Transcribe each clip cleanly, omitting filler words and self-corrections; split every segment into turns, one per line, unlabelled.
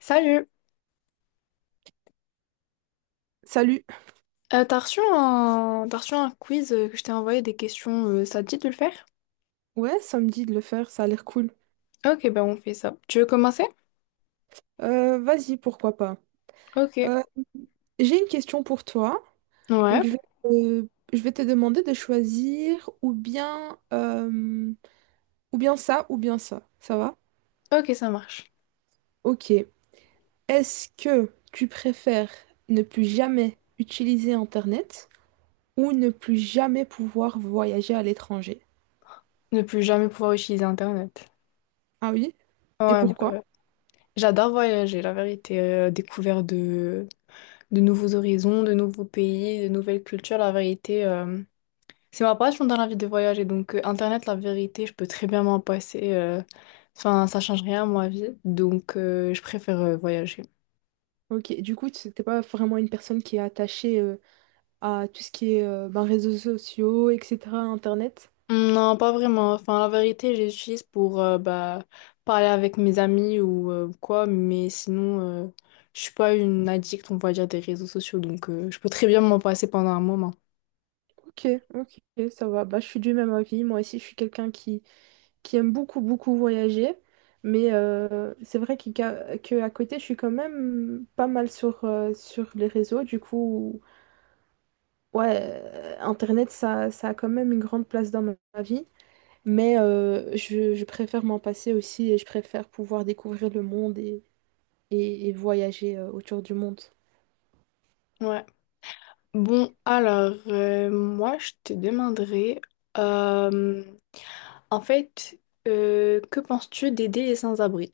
Salut!
Salut.
T'as reçu un quiz que je t'ai envoyé des questions, ça te dit de le faire?
Ouais, ça me dit de le faire, ça a l'air cool.
Ok, bah on fait ça. Tu veux commencer?
Vas-y, pourquoi pas.
Ok.
Euh, j'ai une question pour toi. Donc,
Ouais,
je vais, euh, je vais te demander de choisir ou bien ça, ou bien ça. Ça va?
ok, ça marche.
Ok. Est-ce que tu préfères ne plus jamais utiliser Internet ou ne plus jamais pouvoir voyager à l'étranger?
Ne plus jamais pouvoir utiliser Internet.
Ah oui? Et
Ouais,
pourquoi?
bah, j'adore voyager, la vérité. Découvert de nouveaux horizons, de nouveaux pays, de nouvelles cultures, la vérité. C'est ma passion dans la vie de voyager, donc Internet, la vérité, je peux très bien m'en passer. Enfin, ça change rien à ma vie, donc je préfère voyager.
Ok. Du coup, tu n'es pas vraiment une personne qui est attachée à tout ce qui est ben, réseaux sociaux, etc., Internet.
Non, pas vraiment. Enfin, la vérité, je l'utilise pour bah, parler avec mes amis ou quoi, mais sinon, je suis pas une addict, on va dire, des réseaux sociaux, donc je peux très bien m'en passer pendant un moment.
Ok, ok, ça va. Bah, je suis du même avis. Moi aussi, je suis quelqu'un qui aime beaucoup, beaucoup voyager. Mais c'est vrai qu'il- qu'à que à côté, je suis quand même pas mal sur, sur les réseaux. Du coup, ouais, Internet, ça a quand même une grande place dans ma vie. Mais je préfère m'en passer aussi et je préfère pouvoir découvrir le monde et voyager autour du monde.
Ouais. Bon, alors, moi, je te demanderais. En fait, que penses-tu d'aider les sans-abri?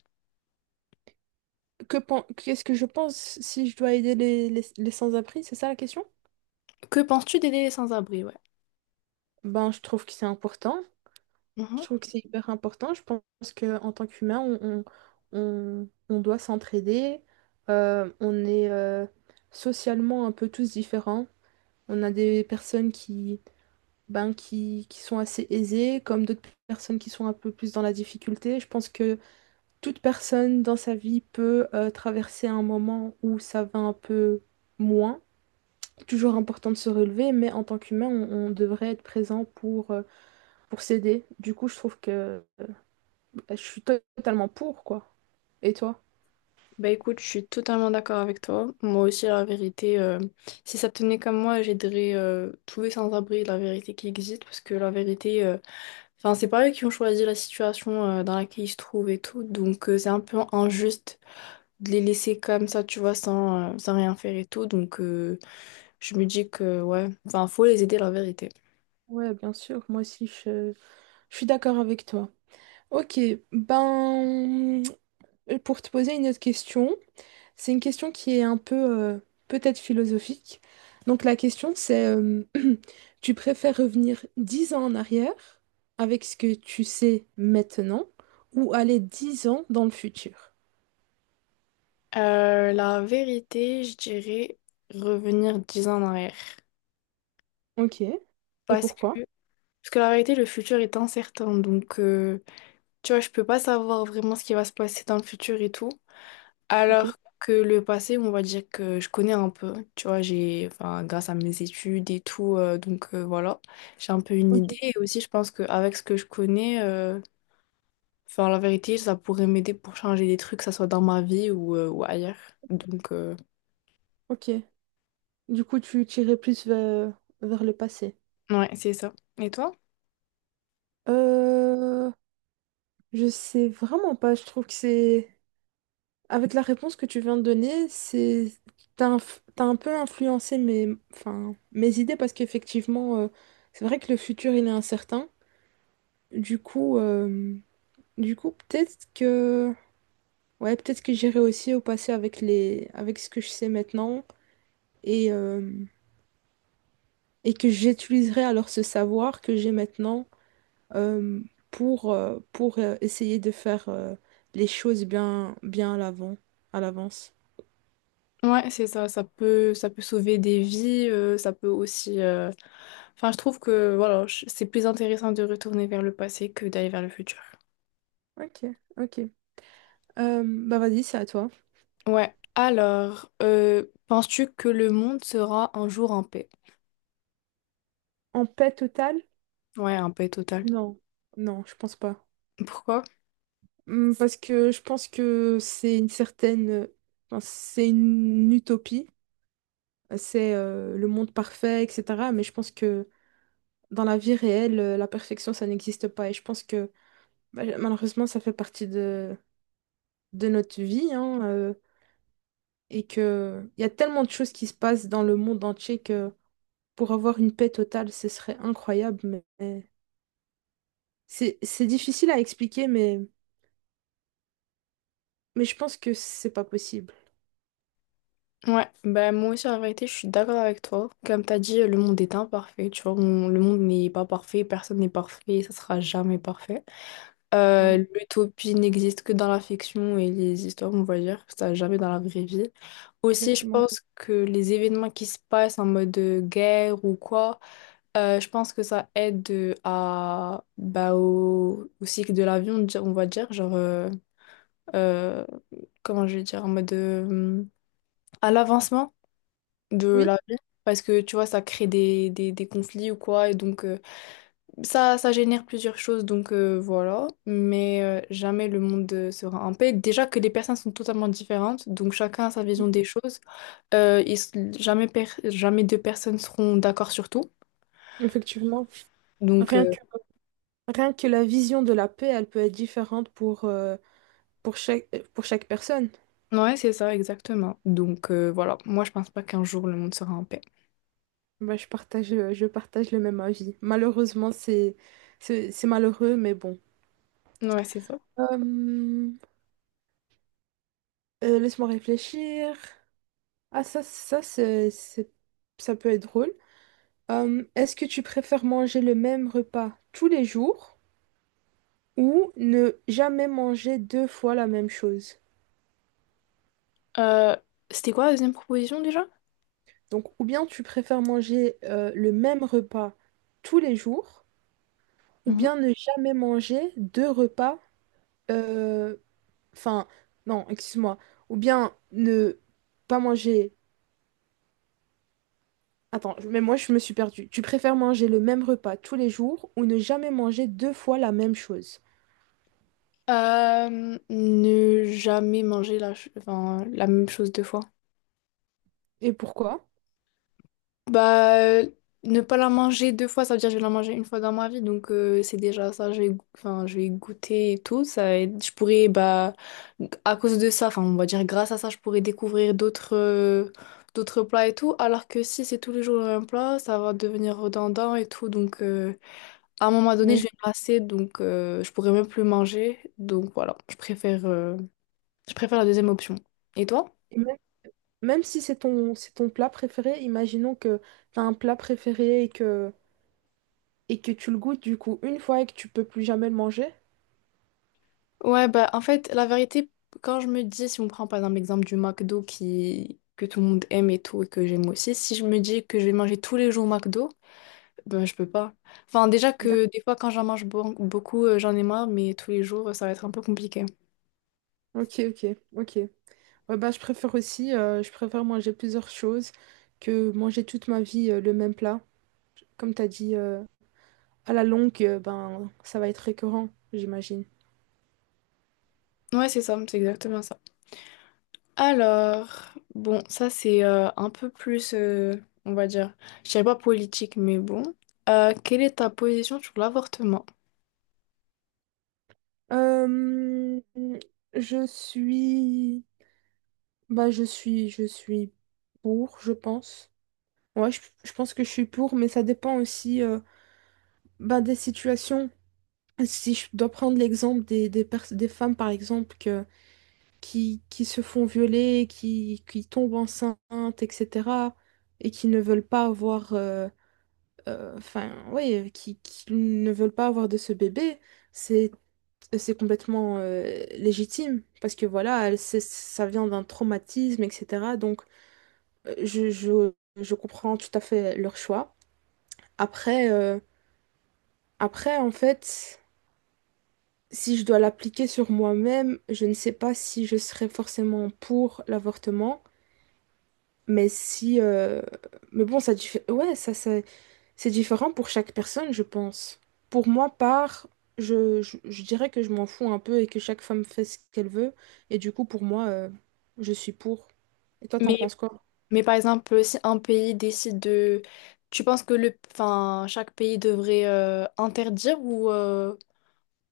Qu'est-ce que je pense si je dois aider les sans-abri, c'est ça la question?
Que penses-tu d'aider les sans-abri, ouais.
Ben, je trouve que c'est important. Je
Mhm.
trouve que c'est hyper important. Je pense qu'en tant qu'humain, on doit s'entraider. On est socialement un peu tous différents. On a des personnes ben, qui sont assez aisées, comme d'autres personnes qui sont un peu plus dans la difficulté. Je pense que toute personne dans sa vie peut traverser un moment où ça va un peu moins toujours important de se relever, mais en tant qu'humain, on devrait être présent pour s'aider. Du coup, je trouve que bah, je suis totalement pour, quoi. Et toi?
Bah écoute, je suis totalement d'accord avec toi. Moi aussi, la vérité, si ça tenait comme moi, j'aiderais tous les sans-abri, la vérité qui existe, parce que la vérité, enfin, c'est pas eux qui ont choisi la situation dans laquelle ils se trouvent et tout, donc c'est un peu injuste de les laisser comme ça, tu vois, sans rien faire et tout, donc je me dis que, ouais, enfin, faut les aider, la vérité.
Ouais, bien sûr, moi aussi, je suis d'accord avec toi. Ok, ben, pour te poser une autre question, c'est une question qui est un peu, peut-être philosophique. Donc la question, c'est, euh, tu préfères revenir 10 ans en arrière avec ce que tu sais maintenant ou aller 10 ans dans le futur?
La vérité, je dirais revenir 10 ans en arrière.
Ok. Et
Parce
pourquoi?
que, parce que la vérité, le futur est incertain. Donc, tu vois, je peux pas savoir vraiment ce qui va se passer dans le futur et tout.
Ok,
Alors que le passé, on va dire que je connais un peu, tu vois, enfin, grâce à mes études et tout, donc voilà, j'ai un peu une idée.
ok,
Et aussi, je pense qu'avec ce que je connais, enfin, la vérité, ça pourrait m'aider pour changer des trucs, que ça soit dans ma vie ou ailleurs. Donc,
ok. Du coup, tu tirais plus vers, vers le passé.
ouais, c'est ça. Et toi?
Euh, je sais vraiment pas. Je trouve que c'est... Avec la réponse que tu viens de donner, c'est... t'as un peu influencé enfin, mes idées parce qu'effectivement, c'est vrai que le futur, il est incertain. Du coup, peut-être que... Ouais, peut-être que j'irai aussi au passé avec les... avec ce que je sais maintenant et, euh, et que j'utiliserai alors ce savoir que j'ai maintenant euh, pour, essayer de faire les choses bien, bien à l'avant, à l'avance.
Ouais, c'est ça, ça peut sauver des vies, ça peut aussi... Enfin, je trouve que, voilà, c'est plus intéressant de retourner vers le passé que d'aller vers le futur.
Ok, ok. Euh, bah vas-y, c'est à toi.
Ouais, alors, penses-tu que le monde sera un jour en paix?
En paix totale?
Ouais, en paix totale.
Non, non, je pense pas.
Pourquoi?
Parce que je pense que c'est une certaine, enfin, c'est une utopie, c'est le monde parfait, etc. Mais je pense que dans la vie réelle, la perfection, ça n'existe pas. Et je pense que bah, malheureusement, ça fait partie de notre vie, hein. Et que il y a tellement de choses qui se passent dans le monde entier que pour avoir une paix totale, ce serait incroyable, mais c'est difficile à expliquer, mais je pense que c'est pas possible.
Ouais, ben moi aussi, en vérité, je suis d'accord avec toi. Comme t'as dit, le monde est imparfait, tu vois, le monde n'est pas parfait, personne n'est parfait, ça sera jamais parfait.
Ouais,
L'utopie n'existe que dans la fiction et les histoires, on va dire, ça jamais dans la vraie vie. Aussi, je
exactement.
pense que les événements qui se passent en mode guerre ou quoi, je pense que ça aide à, bah, au cycle de l'avion, on va dire, genre, euh, comment je vais dire, en mode à l'avancement de
Oui,
la vie. Parce que tu vois, ça crée des conflits ou quoi, et donc, ça génère plusieurs choses, donc voilà. Mais jamais le monde sera en paix. Déjà que les personnes sont totalement différentes, donc chacun a sa vision
oui,
des choses. Ils s- jamais, per- jamais deux personnes seront d'accord sur tout.
effectivement.
Donc,
Rien que rien que la vision de la paix, elle peut être différente pour chaque personne.
ouais, c'est ça, exactement. Donc, voilà. Moi, je pense pas qu'un jour le monde sera en paix.
Bah, je partage le même avis. Malheureusement, c'est malheureux, mais bon.
Ouais, c'est ça.
Euh, laisse-moi réfléchir. Ah, ça peut être drôle. Est-ce que tu préfères manger le même repas tous les jours ou ne jamais manger deux fois la même chose?
Euh, C'était quoi la deuxième proposition déjà?
Donc, ou bien tu préfères manger le même repas tous les jours ou
Mhm.
bien ne jamais manger deux repas, euh, enfin, non, excuse-moi, ou bien ne pas manger... Attends, mais moi je me suis perdue. Tu préfères manger le même repas tous les jours ou ne jamais manger deux fois la même chose?
Ne jamais manger enfin, la même chose deux fois.
Et pourquoi?
Bah, ne pas la manger deux fois, ça veut dire que je vais la manger une fois dans ma vie, donc c'est déjà ça, enfin, je vais goûter et tout, je pourrais, bah, à cause de ça, enfin, on va dire grâce à ça, je pourrais découvrir d'autres plats et tout, alors que si c'est tous les jours le même plat, ça va devenir redondant et tout, donc à un moment donné, je
Oui.
vais me lasser, donc je pourrais même plus manger, donc voilà, je préfère la deuxième option. Et toi?
Et même, même si c'est ton, c'est ton plat préféré, imaginons que tu as un plat préféré et que tu le goûtes du coup une fois et que tu peux plus jamais le manger.
Ouais, bah en fait, la vérité, quand je me dis, si on prend par exemple l'exemple du McDo que tout le monde aime et tout, et que j'aime aussi, si je me dis que je vais manger tous les jours au McDo, ben je peux pas. Enfin, déjà
D'ac-
que des fois, quand j'en mange beaucoup, j'en ai marre, mais tous les jours, ça va être un peu compliqué.
Ok. Ouais, bah, je préfère manger plusieurs choses que manger toute ma vie le même plat. Comme tu as dit, à la longue, ben, ça va être récurrent, j'imagine.
Ouais, c'est ça, c'est exactement ça. Alors, bon, ça c'est un peu plus, on va dire, je dirais pas politique, mais bon. Quelle est ta position sur l'avortement?
Euh, je suis... Bah, je suis pour, je pense. Ouais, je pense que je suis pour, mais ça dépend aussi ben, des situations. Si je dois prendre l'exemple des femmes, par exemple, que, qui se font violer, qui tombent enceintes, etc., et qui ne veulent pas avoir, ouais, qui ne veulent pas avoir de ce bébé, c'est, c'est complètement légitime, parce que voilà, ça vient d'un traumatisme, etc. Donc, euh, je, je, je comprends tout à fait leur choix. Après, euh, en fait, si je dois l'appliquer sur moi-même, je ne sais pas si je serais forcément pour l'avortement, mais si, mais bon, ça, ouais, c'est différent pour chaque personne, je pense. Pour moi, je dirais que je m'en fous un peu et que chaque femme fait ce qu'elle veut, et du coup, pour moi, je suis pour. Et toi, t'en
Mais
penses quoi?
Par exemple, si un pays décide de... Tu penses que enfin, chaque pays devrait interdire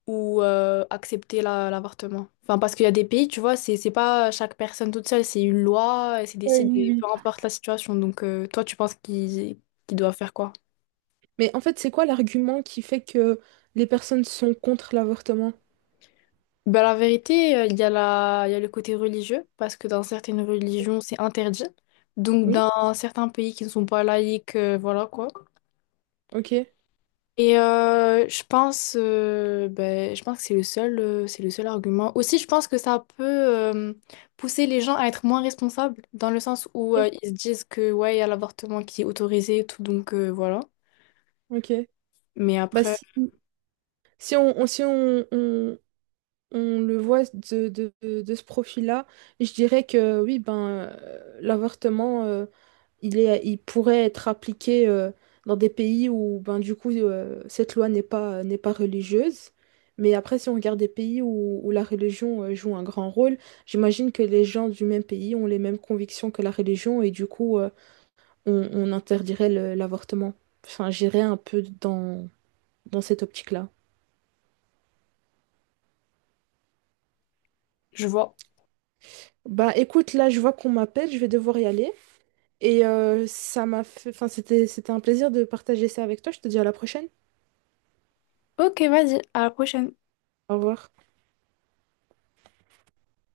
ou accepter l'avortement? Enfin, parce qu'il y a des pays, tu vois, c'est pas chaque personne toute seule, c'est une loi, c'est
Oui, oui,
décidé, peu
oui.
importe la situation. Donc, toi, tu penses qu'ils doivent faire quoi?
Mais en fait, c'est quoi l'argument qui fait que les personnes sont contre l'avortement?
Ben, la vérité, il y a le côté religieux, parce que dans certaines religions, c'est interdit. Donc,
Oui?
dans certains pays qui ne sont pas laïques, voilà quoi.
Ok.
Et je pense que c'est le seul argument. Aussi, je pense que ça peut pousser les gens à être moins responsables, dans le sens où
Ok.
ils se disent que ouais, il y a l'avortement qui est autorisé et tout, donc voilà.
Ok.
Mais
Bah
après,
si. Si on, on- si on, on- on le voit de ce profil-là, je dirais que oui, ben, l'avortement, il pourrait être appliqué dans des pays où, ben, du coup, cette loi n'est pas religieuse. Mais après, si on regarde des pays où, où la religion joue un grand rôle, j'imagine que les gens du même pays ont les mêmes convictions que la religion et du coup, on interdirait l'avortement. Enfin, j'irais un peu dans, dans cette optique-là.
je vois.
Bah écoute, là je vois qu'on m'appelle, je vais devoir y aller. Et ça m'a fait... Enfin, c'était un plaisir de partager ça avec toi. Je te dis à la prochaine.
Ok, vas-y, à la prochaine.
Au revoir.